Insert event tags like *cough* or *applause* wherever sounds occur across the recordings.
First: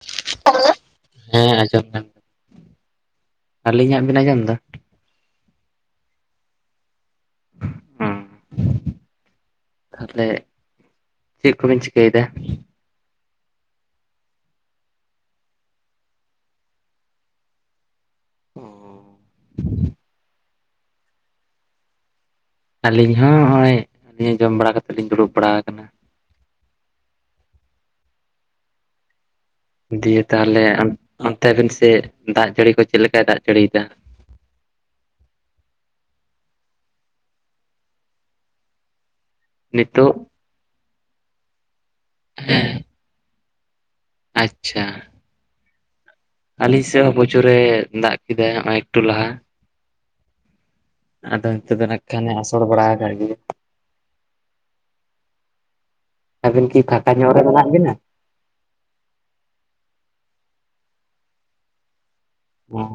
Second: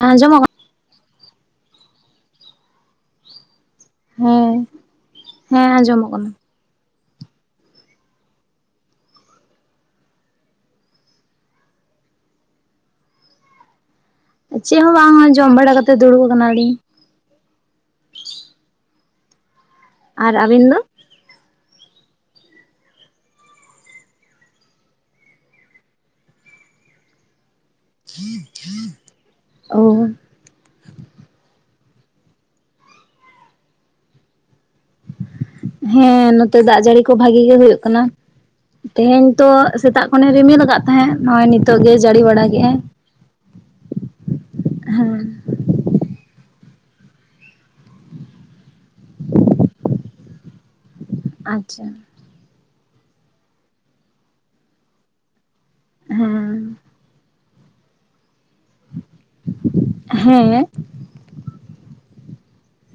ᱦᱮᱸ ᱟᱸᱡᱚᱢᱚᱜ ᱼᱼ *unintelligible* ᱦᱮᱸ ᱟᱸᱡᱚᱢ ᱧᱟᱢ ᱟᱹᱞᱤᱧᱟᱜ ᱵᱤᱱ ᱟᱸᱡᱚᱢ ᱮᱫᱟ? ᱦᱮᱸ, ᱦᱮᱸ ᱟᱸᱡᱚᱢᱚᱜ ᱠᱟᱱᱟ। ᱦᱩᱸ *inaudible* ᱛᱟᱦᱞᱮ ᱪᱮᱫ ᱠᱚ ᱵᱤᱱ ᱪᱤᱠᱟᱹᱭᱮᱫᱟ? ᱪᱮᱫ ᱦᱚᱸ ᱵᱟᱝᱟ ᱡᱚᱢ ᱵᱟᱲᱟ ᱠᱟᱛᱮ ᱫᱩᱲᱩᱵ ᱠᱟᱱᱟᱞᱤᱧ। ᱟᱨ ᱟᱹᱵᱤᱱ ᱫᱚ? ᱟᱹᱞᱤᱧ ᱦᱚᱸ ᱱᱚᱜᱼᱚᱭ ᱟᱹᱞᱤᱧ ᱦᱚᱸ ᱡᱚᱢ ᱵᱟᱲᱟ ᱠᱟᱛᱮᱫ ᱞᱤᱧ ᱫᱩᱲᱩᱵ ᱵᱟᱲᱟ ᱟᱠᱟᱱᱟ। *unintelligible* ᱚ ᱫᱤᱭᱮ ᱛᱟᱦᱚᱞᱮ ᱚᱱᱛᱮ ᱟᱵᱤᱱ ᱥᱮᱜ ᱫᱟᱜ ᱡᱟᱹᱲᱤ ᱠᱚ ᱪᱮᱫ ᱞᱮᱠᱟᱭ ᱫᱟᱜ ᱡᱟᱹᱲᱤᱭᱮᱫᱟ? ᱦᱮᱸ ᱱᱚᱛᱮ ᱫᱟᱜ ᱡᱟᱹᱲᱤ ᱠᱚ ᱵᱷᱟᱜᱤ ᱜᱮ ᱦᱩᱭᱩᱜ ᱠᱟᱱᱟ। ᱛᱮᱦᱮᱧ ᱛᱚ ᱥᱮᱛᱟᱜ ᱱᱤᱛᱚᱜ? ᱠᱷᱚᱱᱮ ᱨᱤᱢᱤᱞ ᱠᱟᱜ ᱛᱟᱦᱮᱸᱫ ᱱᱚᱜᱼᱚᱭ ᱱᱤᱛᱚᱜ ᱜᱮ ᱡᱟᱹᱲᱤ ᱵᱟᱲᱟ ᱠᱮᱫᱼᱟᱭ। ᱟᱪᱪᱷᱟ, ᱦᱮᱸ ᱟᱹᱞᱤᱧ ᱥᱮᱫ ᱦᱚᱸ ᱯᱨᱚᱪᱩᱨᱮ ᱫᱟᱜ ᱠᱮᱫᱟᱭ ᱦᱚᱸᱼᱚᱭ ᱮᱠᱴᱩ ᱞᱟᱦᱟ। ᱟᱫᱚ ᱱᱤᱛᱚᱜ ᱟᱪᱪᱷᱟ ᱫᱚ ᱱᱟᱜ ᱠᱷᱟᱱᱮ ᱟᱥᱚᱲ ᱵᱟᱲᱟ ᱟᱠᱟᱫ ᱜᱮ *inaudible* *inaudible* ᱦᱮᱸ ᱟᱵᱤᱱ ᱠᱤ ᱯᱷᱟᱠᱟ ᱧᱚᱜ ᱨᱮ ᱢᱮᱱᱟᱜ ᱵᱤᱱᱟ? ᱦᱮᱸ ᱚᱸᱻ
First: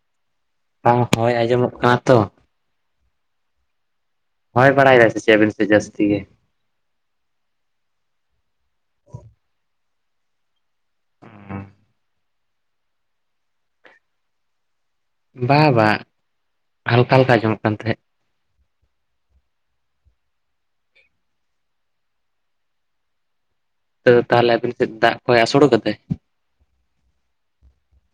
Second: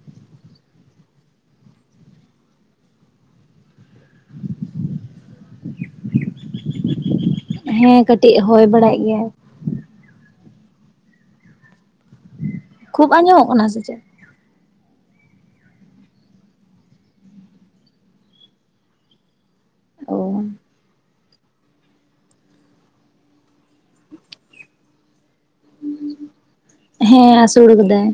*inaudible* ᱵᱟᱝ ᱦᱳᱭ ᱟᱸᱡᱚᱢᱚᱜ ᱠᱟᱱᱟ ᱛᱚ। ᱦᱳᱭ ᱵᱟᱲᱟ ᱮᱫᱟᱭ ᱥᱮ ᱪᱮᱫ ᱟᱹᱵᱤᱱ ᱥᱮᱫ ᱡᱟᱹᱥᱛᱤ ᱜᱮ? ᱦᱮᱸ ᱠᱟᱹᱴᱤᱡ ᱦᱚᱭ ᱵᱟᱲᱟᱭ ᱜᱮᱭᱟᱭ। ᱠᱷᱩᱵ ᱟᱸᱡᱚᱢᱚᱜ ᱠᱟᱱᱟ ᱥᱮ ᱪᱮᱫ? ᱵᱟ ᱵᱟᱝ ᱦᱟᱞᱠᱟ ᱦᱟᱞᱠᱟ ᱟᱸᱡᱚᱢᱚᱜ ᱠᱟᱱ ᱛᱟᱦᱮᱸᱫ ᱾ ᱚᱻ ᱛᱚ ᱛᱟᱦᱚᱞᱮ ᱟᱵᱤᱱ ᱥᱮᱫ ᱫᱟᱜ ᱠᱚᱭ ᱟᱥᱚᱲ ᱠᱟᱫᱟᱭ? ᱦᱮᱸ ᱟᱹᱥᱩᱲ ᱠᱟᱫᱟᱭ।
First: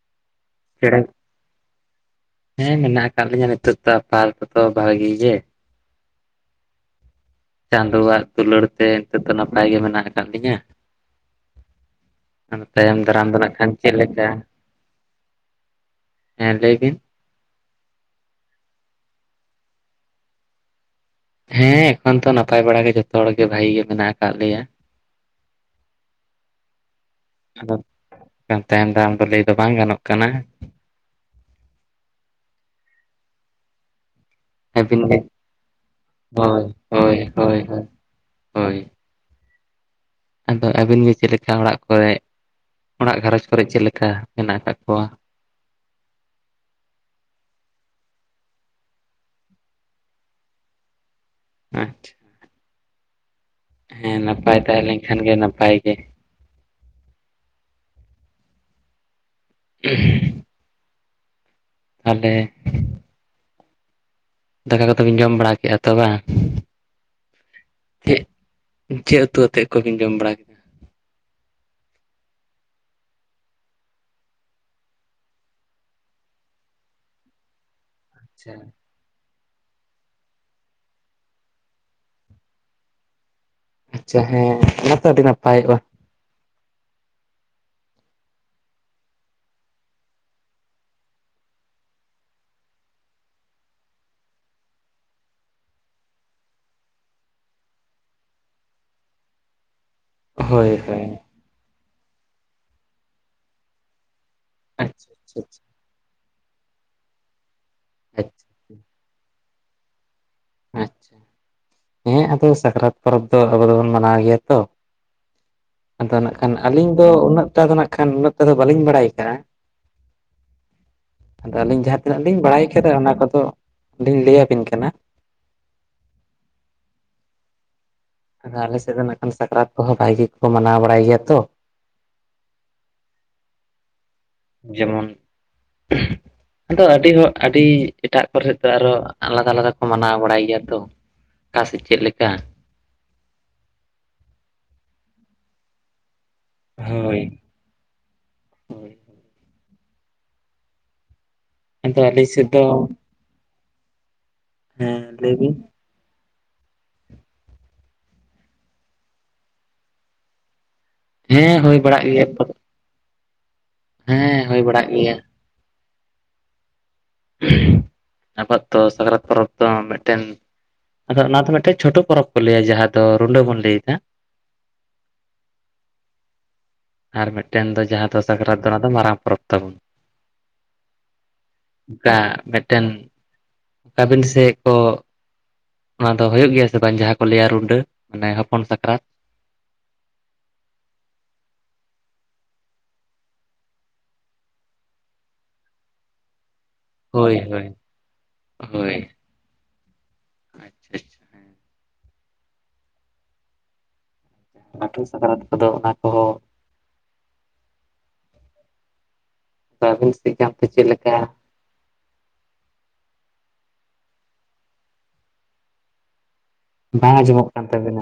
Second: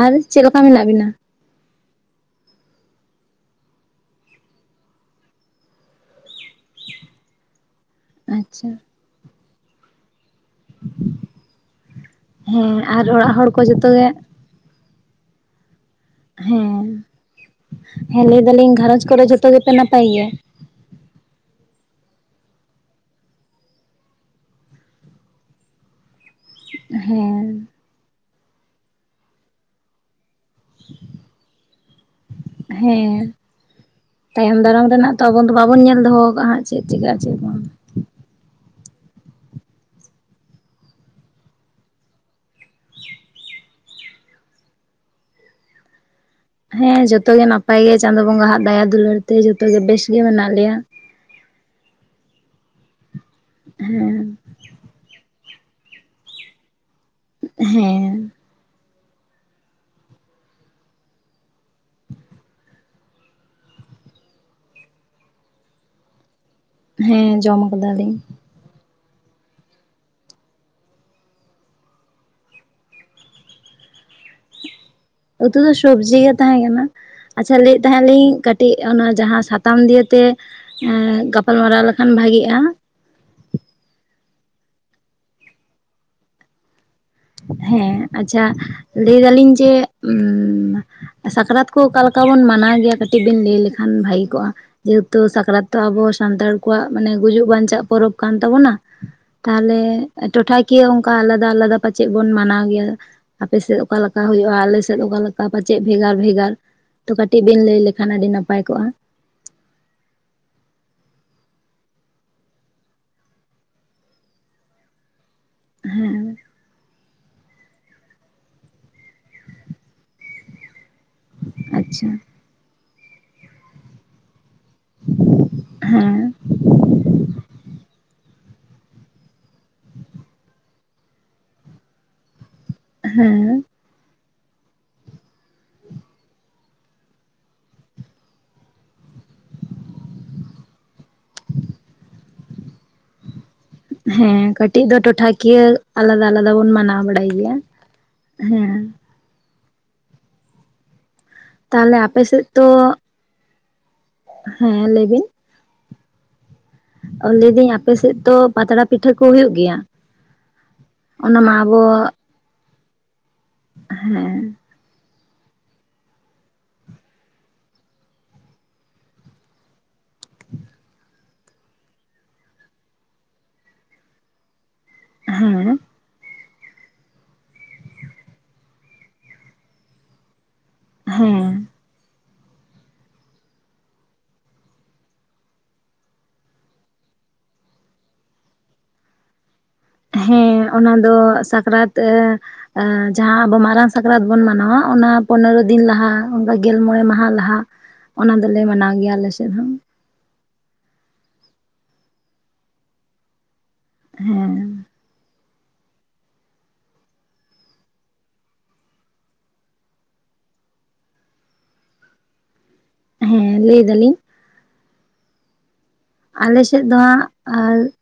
ᱟᱨ ᱪᱮᱫ ᱞᱮᱠᱟ ᱢᱮᱱᱟᱜ ᱪᱮᱬᱮ ᱵᱤᱱᱟ? ᱦᱮᱸ ᱢᱮᱱᱟᱜ ᱟᱠᱟᱫ ᱞᱤᱧᱟᱹ ᱱᱤᱛᱳᱜ ᱛᱚ ᱟᱯᱟ ᱛᱚᱛᱚ ᱵᱷᱹᱟᱜᱤ ᱜᱮ। ᱪᱟᱸᱫᱳᱣᱟᱜ ᱫᱩᱞᱟᱹᱲ ᱟᱪᱪᱷᱟ ᱛᱮ ᱱᱤᱛᱚᱜ ᱫᱚ ᱱᱟᱯᱟᱭ ᱜᱮ ᱢᱮᱱᱟᱜ ᱟᱠᱟᱫ ᱞᱤᱧᱟᱹ। ᱟᱫᱚ ᱦᱮᱸ ᱛᱟᱭᱚᱢ ᱟᱨ ᱫᱟᱨᱟᱢ ᱚᱲᱟᱜ ᱫᱚ ᱦᱚᱲ ᱱᱟᱜ ᱠᱚ ᱠᱷᱟᱱ ᱡᱚᱛᱚ ᱪᱮᱫ ᱜᱮ ᱞᱮᱠᱟ? ᱞᱟᱹᱭ ᱦᱮᱸ, ᱵᱤᱱ? ᱦᱮᱸ ᱞᱟᱹᱭ ᱫᱟᱞᱤᱧ ᱜᱷᱟᱨᱚᱧᱡᱽ ᱠᱚᱨᱮ ᱡᱷᱚᱛᱚ ᱜᱮᱯᱮ ᱱᱟᱯᱟᱭ ᱜᱮᱭᱟ? ᱦᱮᱸ ᱮᱠᱷᱚᱱ ᱛᱚ ᱱᱟᱯᱟᱭ ᱵᱟᱲᱟ ᱜᱮ ᱡᱷᱚᱛᱚ ᱦᱚᱲ ᱜᱮ ᱵᱷᱟᱜᱤ ᱜᱮ ᱢᱮᱱᱟᱜ ᱟᱠᱟᱫ ᱞᱮᱭᱟ। ᱦᱮᱸ ᱾ ᱠᱟ ᱛᱟᱭᱚᱢ ᱫᱟᱨᱟᱢ ᱫᱚ ᱞᱟᱹᱭ ᱫᱚ ᱵᱟᱝ ᱜᱟᱱᱚᱜ ᱠᱟᱱᱟ᱾ ᱦᱮᱸ᱾ ᱛᱟᱭᱚᱢ ᱫᱟᱨᱟᱢ ᱟᱹᱵᱤᱱ ᱨᱮᱱᱟᱜ ᱜᱮ ᱛᱚ ᱟᱵᱚ ᱫᱚ ᱵᱟᱵᱚᱱ ᱧᱮᱞ ᱫᱚᱦᱚᱣ ᱠᱟᱜᱼᱟ ᱦᱟᱸᱜ ᱦᱳᱭ ᱪᱮᱫ ᱦᱳᱭ ᱪᱤᱠᱟᱜ-ᱟ ᱪᱮᱜ ᱵᱟᱝ? ᱦᱳᱭ ᱦᱳᱭ᱾ ᱟᱫᱚ ᱟᱹᱵᱤᱱ ᱜᱮ ᱪᱮᱫ ᱞᱮᱠᱟ ᱚᱲᱟᱜ ᱠᱚᱨᱮᱜ, ᱚᱲᱟᱜ ᱜᱷᱟᱨᱚᱸᱡᱽ ᱠᱚᱨᱮ ᱪᱮᱫ ᱞᱮᱠᱟ ᱢᱮᱱᱟᱜ ᱟᱠᱟᱜ ᱠᱚᱣᱟ? ᱦᱮᱸ ᱡᱚᱛᱚ ᱜᱮ ᱱᱟᱯᱟᱭ ᱜᱮ ᱪᱟᱸᱫᱳ ᱵᱚᱸᱜᱟ ᱦᱟᱜ ᱫᱟᱭᱟ ᱫᱩᱞᱟᱹᱲ ᱛᱮ ᱡᱚᱛᱚ ᱜᱮ ᱵᱮᱥ ᱜᱮ ᱢᱮᱱᱟᱜ ᱞᱮᱭᱟ᱾ ᱟᱸᱪᱪᱷᱟ ᱾ ᱦᱮᱸ ᱱᱟᱯᱟᱭ ᱛᱟᱦᱮᱸ ᱞᱮᱱ ᱠᱷᱟᱱ ᱜᱮ ᱱᱟᱯᱟᱭ ᱜᱮ᱾ ᱦᱮᱸ᱾ *inaudible* ᱛᱟᱞᱦᱮ ᱫᱟᱠᱟ ᱠᱚᱛᱚ ᱵᱤᱱ ᱡᱚᱢ ᱵᱟᱲᱟ ᱠᱮᱜᱼᱟ ᱛᱚ ᱵᱟᱝ? ᱦᱮᱸ, ᱡᱚᱢ ᱟᱠᱟᱫᱟ ᱞᱤᱧ᱾ ᱪᱮᱜ ᱩᱛᱩ ᱟᱛᱮᱜ ᱠᱚᱵᱤᱱ ᱡᱚᱢ ᱵᱟᱲᱟ ᱩᱛᱩ ᱫᱚ ᱥᱚᱵᱽᱡᱤ ᱜᱮ ᱛᱟᱦᱮᱸ ᱠᱟᱱᱟ ᱾ ᱟᱪᱪᱷᱟ ᱞᱟᱹᱭᱮᱫ ᱛᱟᱦᱮᱸᱱ ᱞᱤᱧ ᱟᱪᱪᱷᱟ ᱠᱟᱴᱤᱡ ᱚᱱᱟ ᱡᱟᱦᱟᱸ ᱥᱟᱛᱟᱢ ᱫᱤᱭᱮ ᱛᱮ ᱮᱸ ᱜᱟᱯᱟᱞ ᱢᱟᱨᱟᱣ ᱞᱮᱠᱷᱟᱱ ᱵᱷᱟᱜᱤᱜᱼᱟ ᱾ ᱟᱪᱪᱷᱟ ᱦᱮᱸ, ᱚᱱᱟ ᱛᱚ ᱟᱹᱰᱤ ᱱᱟᱯᱟᱭᱚᱜᱼᱟ᱾ ᱦᱮᱸ, ᱟᱪᱪᱷᱟ ᱞᱟᱹᱭ ᱫᱟᱞᱤᱧ ᱡᱮ ᱩᱸᱢ ᱥᱟᱠᱨᱟᱛ ᱠᱚ ᱚᱠᱟ ᱞᱮᱠᱟ ᱵᱚᱱ ᱢᱟᱱᱟᱣ ᱜᱮᱭᱟ ᱠᱟᱹᱴᱤᱡ ᱵᱤᱱ ᱞᱮᱭ ᱞᱮᱠᱷᱟᱱ ᱵᱷᱟᱜᱤ ᱠᱚᱜᱼᱟ? ᱡᱮᱦᱮᱛᱩ ᱥᱟᱠᱨᱟᱛ ᱛᱚ ᱟᱵᱚ ᱥᱟᱱᱛᱟᱲ ᱠᱚᱣᱟᱜ ᱢᱟᱱᱮ ᱜᱩᱡᱩᱜ ᱵᱟᱧᱪᱟᱜ ᱯᱚᱨᱚᱵᱽ ᱠᱟᱱ ᱛᱟᱵᱚᱱᱟ ᱾ ᱛᱟᱦᱚᱞᱮ ᱴᱚᱴᱷᱟ ᱦᱳᱭ ᱠᱤᱭᱟᱹ ᱦᱳᱭ ᱚᱝᱠᱟ ᱟᱞᱟᱫᱟ ᱟᱞᱟᱫᱟ ᱯᱟᱪᱮᱜ ᱵᱚᱱ ᱢᱟᱱᱟᱣ ᱜᱮᱭᱟ! ᱟᱯᱮ ᱥᱮᱫ ᱚᱠᱟ ᱞᱮᱠᱟ ᱦᱳᱭᱳᱜᱼᱟ ᱟᱞᱮ ᱥᱮᱫ ᱟᱪᱪᱷᱟ ᱚᱠᱟ ᱟᱪᱪᱷᱟ ᱞᱮᱠᱟ ᱯᱟᱪᱮᱜ ᱵᱷᱮᱜᱟᱨ ᱵᱷᱮᱜᱟᱨ? ᱛᱚ ᱠᱟᱴᱤᱡ ᱵᱤᱱ ᱞᱮᱭ ᱞᱮᱠᱷᱟᱱ ᱟᱹᱰᱤ ᱟᱪᱪᱷᱟ ᱱᱟᱯᱟᱭ ᱠᱚᱜᱼᱟ ᱾ ᱟᱸᱪᱪᱷᱟ, ᱦᱮᱸ ᱟᱫᱚ ᱥᱟᱠᱨᱟᱛ ᱯᱚᱨᱚᱵᱽ ᱫᱚ ᱟᱵᱚ ᱫᱚᱵᱚᱱ ᱢᱟᱱᱟᱣ ᱜᱮᱭᱟ ᱛᱚ ᱾ ᱟᱫᱚ ᱦᱮᱸ ᱱᱟᱜ ᱠᱷᱟᱱ ᱟᱞᱤᱧ ᱫᱚ ᱩᱱᱟᱹᱜ ᱴᱟ ᱫᱚ ᱱᱟᱜ ᱠᱷᱟᱱ ᱩᱱᱟᱹᱜ ᱴᱟ ᱫᱚ ᱵᱟᱞᱤᱧ ᱵᱟᱲᱟᱭ ᱠᱟᱜᱼᱟ, ᱟᱫᱚ ᱟᱹᱞᱤᱧ ᱡᱟᱦᱟᱸ ᱟᱪᱪᱷᱟ ᱛᱤᱱᱟᱹᱜ ᱞᱤᱧ ᱵᱟᱲᱟᱭ ᱠᱷᱮᱨ ᱚᱱᱟ ᱠᱚᱫᱚ ᱞᱤᱧ ᱞᱟᱹᱭᱟ ᱵᱤᱱ ᱠᱟᱱᱟ᱾ ᱦᱮᱸ᱾ ᱟᱫᱚ ᱟᱞᱮ ᱥᱮᱜ ᱫᱚ ᱱᱟᱜ ᱠᱷᱟᱱ ᱥᱟᱠᱨᱟᱛ ᱠᱚᱦᱚᱸ ᱵᱷᱟᱜᱤ ᱠᱚ ᱢᱟᱱᱟᱣ ᱵᱟᱲᱟᱭ ᱜᱮᱭᱟ ᱛᱚ᱾ ᱦᱮᱸᱻ ᱾ ᱡᱮᱢᱚᱱ ᱟᱫᱚ ᱟᱹᱰᱤ ᱦᱚᱲ ᱟᱹᱰᱤ ᱮᱴᱟᱜ ᱠᱚᱨᱮᱫ ᱫᱚ ᱟᱨᱚ ᱟᱞᱟᱫᱟ ᱟᱞᱟᱫᱟ ᱠᱚ ᱢᱟᱱᱟᱣ ᱵᱟᱲᱟᱭ ᱜᱮᱭᱟ ᱛᱚ᱾ ᱚᱠᱟ ᱥᱮᱡ ᱪᱮᱜ ᱞᱮᱠᱟ᱾ ᱦᱮᱸ ᱠᱟᱹᱴᱤᱡ ᱫᱚ ᱴᱚᱴᱷᱟ ᱠᱤᱭᱟᱹ ᱟᱞᱟᱫᱟ ᱟᱞᱟᱫᱟ ᱵᱚᱱ ᱢᱟᱱᱟᱣ ᱵᱟᱲᱟᱭ ᱦᱳᱭ ᱜᱮᱭᱟ᱾ ᱦᱮᱸ᱾ ᱦᱳᱭ ᱛᱟᱦᱚᱞᱮ ᱟᱫᱚ ᱟᱯᱮ ᱟᱹᱞᱤᱧ ᱥᱮᱜ ᱥᱮᱫ ᱫᱚ ᱛᱚ ᱦᱮᱸ ᱞᱟᱹᱭ ᱵᱤᱱ᱾ ᱚ ᱞᱟᱹᱭ ᱫᱟᱹᱧ ᱟᱯᱮ ᱥᱮᱜ ᱛᱚ ᱯᱟᱛᱲᱟ ᱯᱤᱴᱷᱟᱹ ᱠᱚ ᱦᱩᱭᱩᱜ ᱜᱮᱭᱟ? ᱚᱱᱟ ᱢᱟ ᱦᱮᱸ ᱦᱚᱭ ᱟᱵᱚ ᱵᱟᱲᱟᱜ ᱜᱮᱭᱟ ᱯᱟᱛ ᱦᱮᱸ ᱦᱩᱭ ᱵᱟᱲᱟᱜ ᱜᱮᱭᱟ᱾ ᱟᱵᱚᱣᱟᱜ ᱛᱚ ᱥᱟᱠᱨᱟᱛ ᱯᱚᱨᱚᱵᱽ ᱫᱚ ᱢᱮᱫᱴᱮᱱ ᱟᱫᱚ ᱚᱱᱟ ᱫᱚ ᱢᱤᱫᱴᱮᱡ ᱪᱷᱚᱴᱚ ᱯᱚᱨᱚᱵᱽ ᱠᱚ ᱞᱟᱹᱭᱟ ᱡᱟᱦᱟᱸ ᱫᱚ ᱨᱩᱱᱰᱟᱹ ᱵᱚᱱ ᱞᱟᱹᱭ ᱫᱟ᱾ ᱦᱮᱸ᱾ ᱟᱨ ᱢᱤᱫᱴᱮᱱ ᱫᱚ ᱡᱟᱸᱦᱟ ᱫᱚ ᱥᱟᱠᱨᱟᱛ ᱫᱚ ᱚᱱᱟ ᱫᱚ ᱢᱟᱨᱟᱝ ᱯᱚᱨᱚᱵᱽ ᱛᱟᱵᱚᱱ᱾ ᱦᱮᱸ᱾ ᱚᱱᱠᱟ ᱢᱮᱫᱴᱮᱱ ᱟᱵᱤᱱ ᱥᱮᱜ ᱠᱚ ᱱᱚᱣᱟ ᱫᱚ ᱦᱩᱭᱩᱜ ᱜᱮᱭᱟ ᱥᱮ ᱵᱟᱝ ᱡᱟᱸᱦᱟᱸ ᱠᱚ ᱞᱟᱹᱭᱟ ᱨᱩᱱᱰᱟᱹ ᱢᱟᱱᱮ ᱦᱚᱯᱚᱱ ᱥᱟᱠᱨᱟᱛ? ᱦᱮᱸ ᱚᱱᱟ ᱫᱚ ᱥᱟᱠᱨᱟᱛ ᱮ ᱼᱼ ᱮ ᱡᱟᱦᱟᱸ ᱟᱵᱚ ᱢᱟᱨᱟᱝ ᱥᱟᱠᱨᱟᱛ ᱵᱚᱱ ᱢᱟᱱᱟᱣᱟ, ᱚᱱᱟ ᱯᱚᱱᱮᱨᱚ ᱫᱤᱱ ᱞᱟᱦᱟ ᱚᱱᱠᱟ ᱜᱮᱞ ᱢᱚᱬᱮ ᱢᱟᱦᱟ ᱦᱳᱭ ᱞᱟᱦᱟ, ᱦᱳᱭ ᱚᱱᱟ ᱫᱚᱞᱮ ᱢᱟᱱᱟᱣ ᱦᱳᱭ ᱜᱮᱭᱟ ᱟᱞᱮ ᱥᱮᱫ ᱦᱚᱸ ᱟᱪᱪᱷᱟ ᱟᱪᱪᱷᱟ ᱦᱮᱸ᱾ ᱦᱮᱸ ᱞᱟᱹᱴᱩ ᱥᱟᱠᱨᱟᱛ ᱠᱚᱫᱚ ᱚᱱᱟ ᱠᱚᱦᱚᱸ ᱟᱹᱵᱤᱱ ᱥᱮᱛ ᱜᱮ ᱚᱱᱠᱟ ᱪᱮᱫ ᱞᱮᱠᱟ? ᱦᱮᱸ ᱞᱟᱹᱭ ᱮᱫᱟᱞᱤᱧ᱾ ᱟᱞᱮᱥᱮᱫ ᱫᱚ, ᱵᱟᱝ ᱦᱟᱸᱜ ᱟᱸᱡᱚᱢᱚᱜ ᱠᱟᱱ ᱟᱨ ᱛᱟᱵᱤᱱᱟ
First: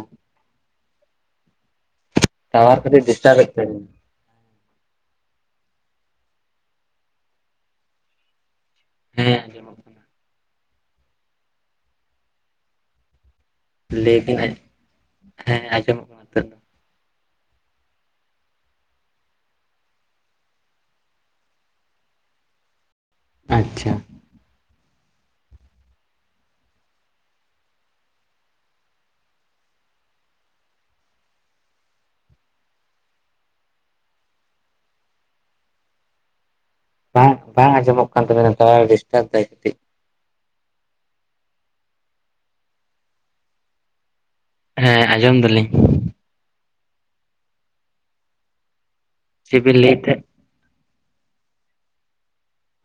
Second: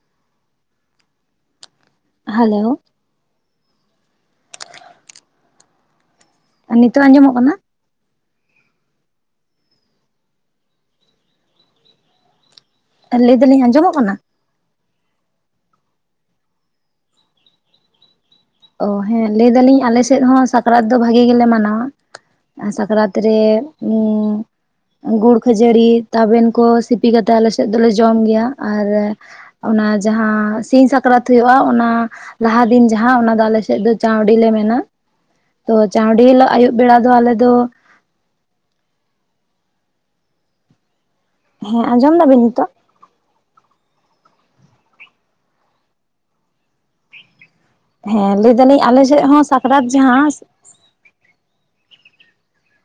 ᱦᱮᱞᱳ ᱴᱟᱣᱟᱨ ᱠᱟᱹᱴᱤᱡ ᱰᱤᱥᱴᱟᱵᱮᱜ ᱛᱟᱵᱤᱱᱟ᱾ ᱟᱨ ᱱᱤᱛᱚᱜ ᱟᱸᱡᱚᱢᱚᱜ ᱠᱟᱱᱟ᱾ ᱦᱮᱸ ᱟᱸᱡᱚᱢᱚᱜ ᱠᱟᱱᱟ᱾ ᱟᱨ ᱞᱟᱹᱭ ᱫᱟᱞᱤᱧ ᱟᱸᱡ ᱞᱟᱹᱭ ᱵᱤᱱ ᱦᱮᱸ ᱟᱸᱡᱚᱢ *inaudible* ᱚ ᱦᱮᱸ ᱞᱟᱹᱭ ᱫᱟᱞᱤᱧ ᱟᱞᱮᱥᱮᱫ ᱦᱚᱸ ᱥᱟᱠᱨᱟᱛ ᱫᱚ ᱵᱷᱟᱜᱤ ᱜᱮᱞᱮ ᱢᱟᱱᱟᱣᱟ᱾ ᱥᱟᱠᱨᱟᱛ ᱨᱮ ᱟᱪᱪᱷᱟ ᱩᱸ ᱜᱩᱲ ᱠᱷᱟᱹᱡᱟᱹᱲᱤ ᱛᱟᱵᱮᱱ ᱠᱚ ᱥᱤᱯᱤ ᱠᱟᱛᱮᱜ ᱟᱞᱮ ᱥᱮᱫ ᱫᱚᱞᱮ ᱡᱚᱢ ᱜᱮᱭᱟ ᱟᱨ ᱚᱱᱟ ᱡᱟᱸᱦᱟᱸ ᱥᱤᱧ ᱥᱟᱠᱨᱟᱛ ᱦᱩᱭᱩᱜᱜᱼᱟ, ᱚᱱᱟ ᱞᱟᱦᱟ ᱫᱤᱱ ᱡᱟᱸᱦᱟ ᱚᱱᱟ ᱟᱞᱮ ᱥᱮᱫ ᱫᱚ ᱪᱟᱶᱰᱤ ᱞᱮ ᱢᱮᱱᱟ ᱛᱚ, ᱪᱟᱶᱰᱤ ᱦᱤᱞᱳᱜ ᱟᱭᱩᱵ ᱵᱟᱝ ᱵᱟᱝ ᱟᱸᱡᱚᱢᱚᱜ ᱠᱟᱱ ᱛᱟᱵᱤᱱᱟ ᱴᱟᱣᱟᱨ ᱰᱤᱥᱴᱟᱵᱽ ᱫᱟᱭ ᱠᱟᱹᱴᱤᱡ᱾ ᱦᱮᱸ ᱟᱸᱡᱚᱢ ᱮᱫᱟᱵᱤᱱ ᱱᱤᱛᱚᱜ᱾ ᱦᱮᱸ ᱟᱸᱡᱚᱢ ᱫᱟᱞᱤᱧ ᱦᱮᱸ ᱞᱟᱹᱭ ᱫᱟᱞᱤᱧ ᱟᱞᱮ ᱥᱮᱫ ᱦᱚᱸ ᱪᱮᱫ ᱵᱤᱱ ᱥᱟᱠᱨᱟᱛ ᱞᱟᱹᱭᱮᱫ ᱛᱟᱦᱮᱸᱫ ᱡᱟᱸᱦᱟᱸ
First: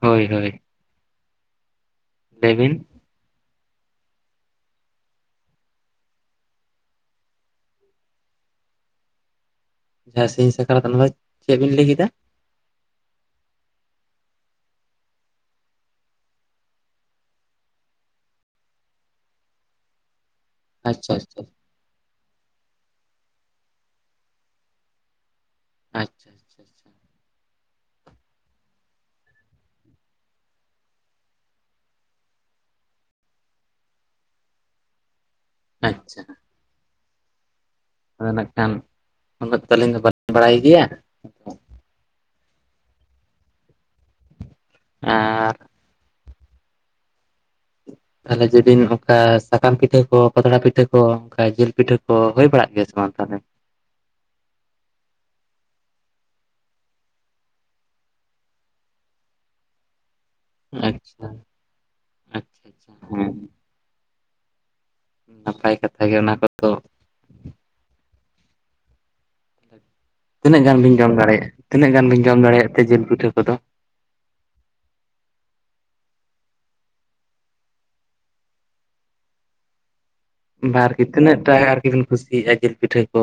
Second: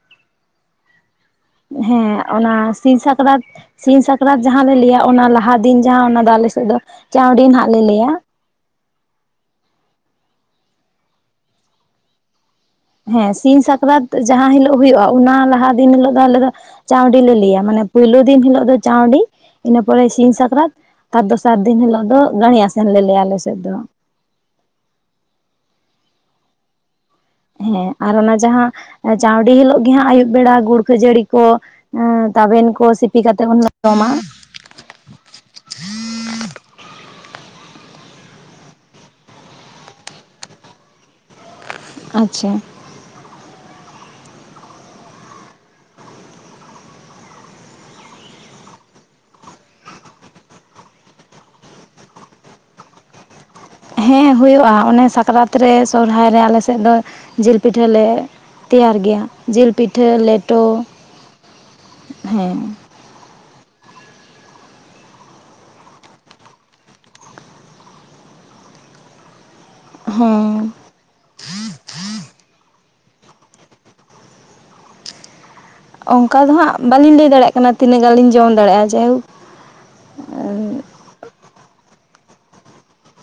ᱦᱳᱭ ᱦᱳᱭ ᱦᱮᱸ ᱚᱱᱟ ᱞᱟᱹᱭ ᱵᱤᱱ ᱥᱤᱧ ᱥᱟᱠᱨᱟᱛ ᱥᱤᱧ ᱥᱟᱠᱨᱟᱛ ᱡᱟᱸᱦᱟᱸ ᱞᱮ ᱞᱟᱹᱭᱟ ᱚᱱᱟ ᱞᱟᱦᱟ ᱫᱤᱱ ᱡᱟᱦᱟᱸ ᱚᱱᱟ ᱫᱚ ᱟᱞᱮ ᱥᱮᱫ ᱫᱚ ᱪᱟᱶᱰᱤ ᱱᱷᱟᱜ ᱞᱮ ᱞᱟᱹᱭᱟ᱾ ᱡᱟᱸᱦᱟᱸᱭ ᱥᱤᱧ ᱥᱟᱠᱨᱟᱛ ᱚᱱᱟ ᱫᱚ ᱪᱮᱫ ᱵᱤᱱ ᱞᱟᱹᱭ ᱠᱮᱫᱟ᱾ ᱦᱮᱸ ᱥᱤᱧ ᱥᱟᱠᱨᱟᱛ ᱡᱟᱸᱦᱟᱸ ᱦᱤᱞᱳᱜ ᱦᱩᱭᱩᱜᱼᱟ ᱚᱱᱟ ᱞᱟᱦᱟ ᱫᱤᱱ ᱦᱤᱞᱳ ᱫᱚ ᱟᱞᱮ ᱫᱚ, ᱪᱟᱶᱰᱤ ᱞᱮ ᱞᱟᱹᱭᱟ, ᱢᱟᱱᱮ ᱯᱩᱭᱞᱳ ᱫᱤᱱ ᱦᱤᱞᱳᱜ ᱫᱚ ᱪᱟᱶᱰᱤ, ᱤᱱᱟᱹ ᱯᱚᱨᱮ ᱥᱤᱧ ᱥᱟᱠᱨᱟᱛ ᱟᱪᱪᱷᱟ ᱟᱨ ᱟᱪᱪᱷᱟ ᱫᱚᱥᱟᱨ ᱫᱤᱱ ᱦᱤᱞᱳᱜ ᱫᱚ ᱜᱟᱹᱲᱤ ᱟᱥᱮᱱ ᱞᱮ ᱞᱟᱹᱭᱟ ᱟᱞᱮ ᱥᱮᱫ ᱫᱚ᱾ ᱟᱪᱪᱷᱟ ᱦᱮᱸ ᱟᱨ ᱚᱱᱟ ᱡᱟᱦᱟᱸ ᱪᱟᱶᱰᱤ ᱦᱤᱞᱳᱜ ᱜᱮ ᱦᱟᱸᱜ ᱟᱹᱭᱩᱵ ᱵᱮᱲᱟ ᱜᱩᱲ ᱠᱷᱟᱹᱡᱟᱹᱲᱤ ᱠᱚ ᱛᱟᱵᱮᱱ ᱠᱚ ᱥᱤᱯᱤ ᱠᱟᱛᱮᱜ ᱩᱱᱞᱮ ᱡᱚᱢᱟ ᱟᱪᱪᱷᱟ ᱟᱫᱚ ᱱᱟᱜ ᱠᱷᱟᱱ ᱩᱱᱟᱹᱜ ᱫᱚ ᱟᱹᱞᱤᱧ ᱫᱚ ᱵᱟᱹᱞᱤᱧ ᱵᱟᱲᱟᱭ ᱜᱮᱭᱟ ᱟᱪᱪᱷᱟ ᱟᱨ ᱛᱟᱦᱚᱞᱮ ᱡᱮᱫᱤᱱ ᱚᱱᱠᱟ ᱥᱟᱠᱟᱢ ᱯᱤᱴᱷᱟᱹ ᱠᱚ ᱯᱟᱛᱲᱟ ᱯᱤᱴᱷᱟᱹ ᱠᱚ ᱚᱱᱠᱟ ᱡᱤᱞ ᱯᱤᱴᱷᱟᱹ ᱠᱚ ᱦᱩᱭ ᱵᱟᱲᱟᱜ ᱜᱮᱭᱟ ᱥᱮ ᱵᱟᱝ ᱛᱟᱦᱚᱞᱮ ᱦᱮᱸ ᱦᱩᱭᱩᱜᱼᱟ ᱚᱱᱮ ᱥᱟᱠᱨᱟᱛ ᱨᱮ ᱥᱚᱨᱚᱦᱨᱟᱭ ᱨᱮ ᱟᱞᱮ ᱥᱮᱫ ᱫᱚ ᱡᱤᱞ ᱯᱤᱴᱷᱟᱹ ᱞᱮ ᱛᱮᱭᱟᱨ ᱜᱮᱭᱟ ᱡᱤᱞ ᱯᱤᱴᱷᱟᱹ ᱞᱮ ᱟᱪᱪᱷᱟ ᱟᱪᱪᱷᱟ ᱟᱪᱪᱷᱟ ᱦᱮᱸ ᱱᱟᱯᱟᱭ ᱠᱟᱛᱷᱟ ᱜᱮ ᱚᱱᱟ ᱠᱚᱫᱚ ᱛᱤᱱᱟᱹᱜ ᱦᱮᱸ ᱜᱟᱱ ᱵᱤᱱ ᱡᱚᱢ ᱫᱟᱲᱮᱭᱟᱜᱼᱟ ᱛᱤᱱᱟᱹ ᱜᱟᱱ ᱵᱤᱱ ᱡᱚᱢ ᱫᱟᱲᱮᱭᱟᱜᱼᱟ ᱛᱮ ᱡᱤᱞ ᱯᱤᱴᱷᱟᱹ ᱠᱚᱫᱚ ᱚᱱᱠᱟ ᱫᱚ ᱦᱟᱸᱜ ᱵᱟᱹᱞᱤᱧ ᱞᱟᱹᱭ ᱫᱟᱲᱮᱭᱟᱜ ᱠᱟᱱᱟ ᱛᱤᱱᱟᱹᱜ ᱜᱟᱱ ᱞᱤᱧ ᱡᱚᱢ ᱫᱟᱲᱮᱭᱟᱜᱼᱟ ᱡᱟᱭᱦᱳᱠ ᱵᱟ ᱟᱨᱠᱤ ᱛᱤᱱᱟᱹᱜ ᱴᱟ ᱟᱨᱠᱤ ᱵᱤᱱ ᱠᱩᱥᱤᱭᱟᱜᱼᱟ ᱡᱤᱞ ᱯᱤᱴᱷᱟᱹ ᱠᱚ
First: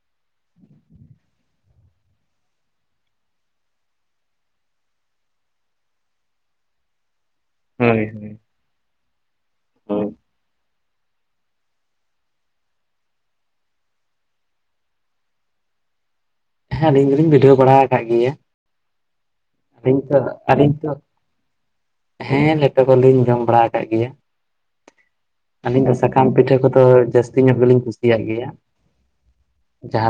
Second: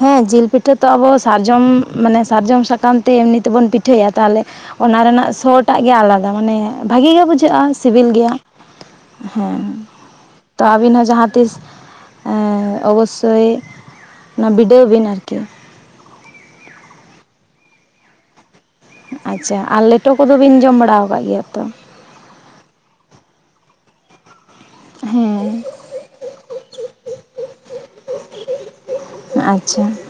ᱦᱮᱸ ᱡᱤᱞ ᱯᱤᱴᱷᱟᱹ ᱛᱚ ᱟᱵᱚ ᱥᱟᱨᱡᱚᱢ ᱢᱟᱱᱮ ᱥᱟᱨᱡᱚᱢ ᱥᱟᱠᱟᱢ ᱛᱮ ᱮᱢᱱᱤ ᱛᱮᱵᱚᱱ ᱯᱤᱴᱷᱟᱹᱭᱟ ᱛᱟᱦᱚᱞᱮ ᱚᱱᱟ ᱨᱮᱱᱟᱜ ᱥᱚᱴᱟᱜ ᱜᱮ ᱟᱞᱟᱫᱟ ᱢᱟᱱᱮ ᱵᱷᱟᱜᱤ ᱜᱮ ᱵᱩᱡᱷᱟᱹᱜᱼᱟ ᱦᱳᱭ ᱥᱤᱵᱤᱞ ᱜᱮᱭᱟ ᱦᱮᱸ ᱦᱳᱭ ᱛᱟ ᱟᱵᱤᱱ ᱦᱚᱸ ᱡᱟᱦᱟᱸ ᱛᱤᱥ ᱚᱵᱚᱥᱥᱳᱭ ᱚᱱᱟ ᱵᱤᱰᱟᱹᱣ ᱵᱤᱱ ᱟᱨᱠᱤ ᱦᱮᱸ ᱟᱞᱤᱧ ᱫᱚᱞᱤᱧ ᱵᱤᱰᱷᱟᱹᱣ ᱵᱟᱲᱟ ᱟᱠᱟᱫ ᱜᱮᱭᱟ᱾ ᱟᱪᱪᱷᱟ ᱟᱨ ᱟᱹᱞᱤᱧ ᱞᱮᱴᱚ ᱛᱚ ᱠᱚᱫᱚ ᱵᱤᱱ ᱟᱹᱞᱤᱧ ᱡᱚᱢ ᱛᱚ ᱵᱟᱲᱟ ᱟᱠᱟᱫ ᱜᱮᱭᱟ ᱛᱚ ᱦᱮᱸ ᱞᱮᱴᱚ ᱠᱚᱞᱤᱧ ᱡᱚᱢ ᱵᱟᱲᱟ ᱟᱠᱟᱫ ᱜᱮᱭᱟ᱾ ᱦᱮᱸ ᱟᱹᱞᱤᱧ ᱫᱚ ᱥᱟᱠᱟᱢ ᱯᱤᱴᱷᱟᱹ ᱠᱚᱫᱚ ᱡᱟᱹᱥᱛᱤ ᱧᱚᱜ ᱜᱮᱞᱤᱧ ᱠᱩᱥᱤᱭᱟᱜ ᱜᱮᱭᱟ, ᱟᱹᱪᱷᱟ ᱡᱟᱦᱟᱸ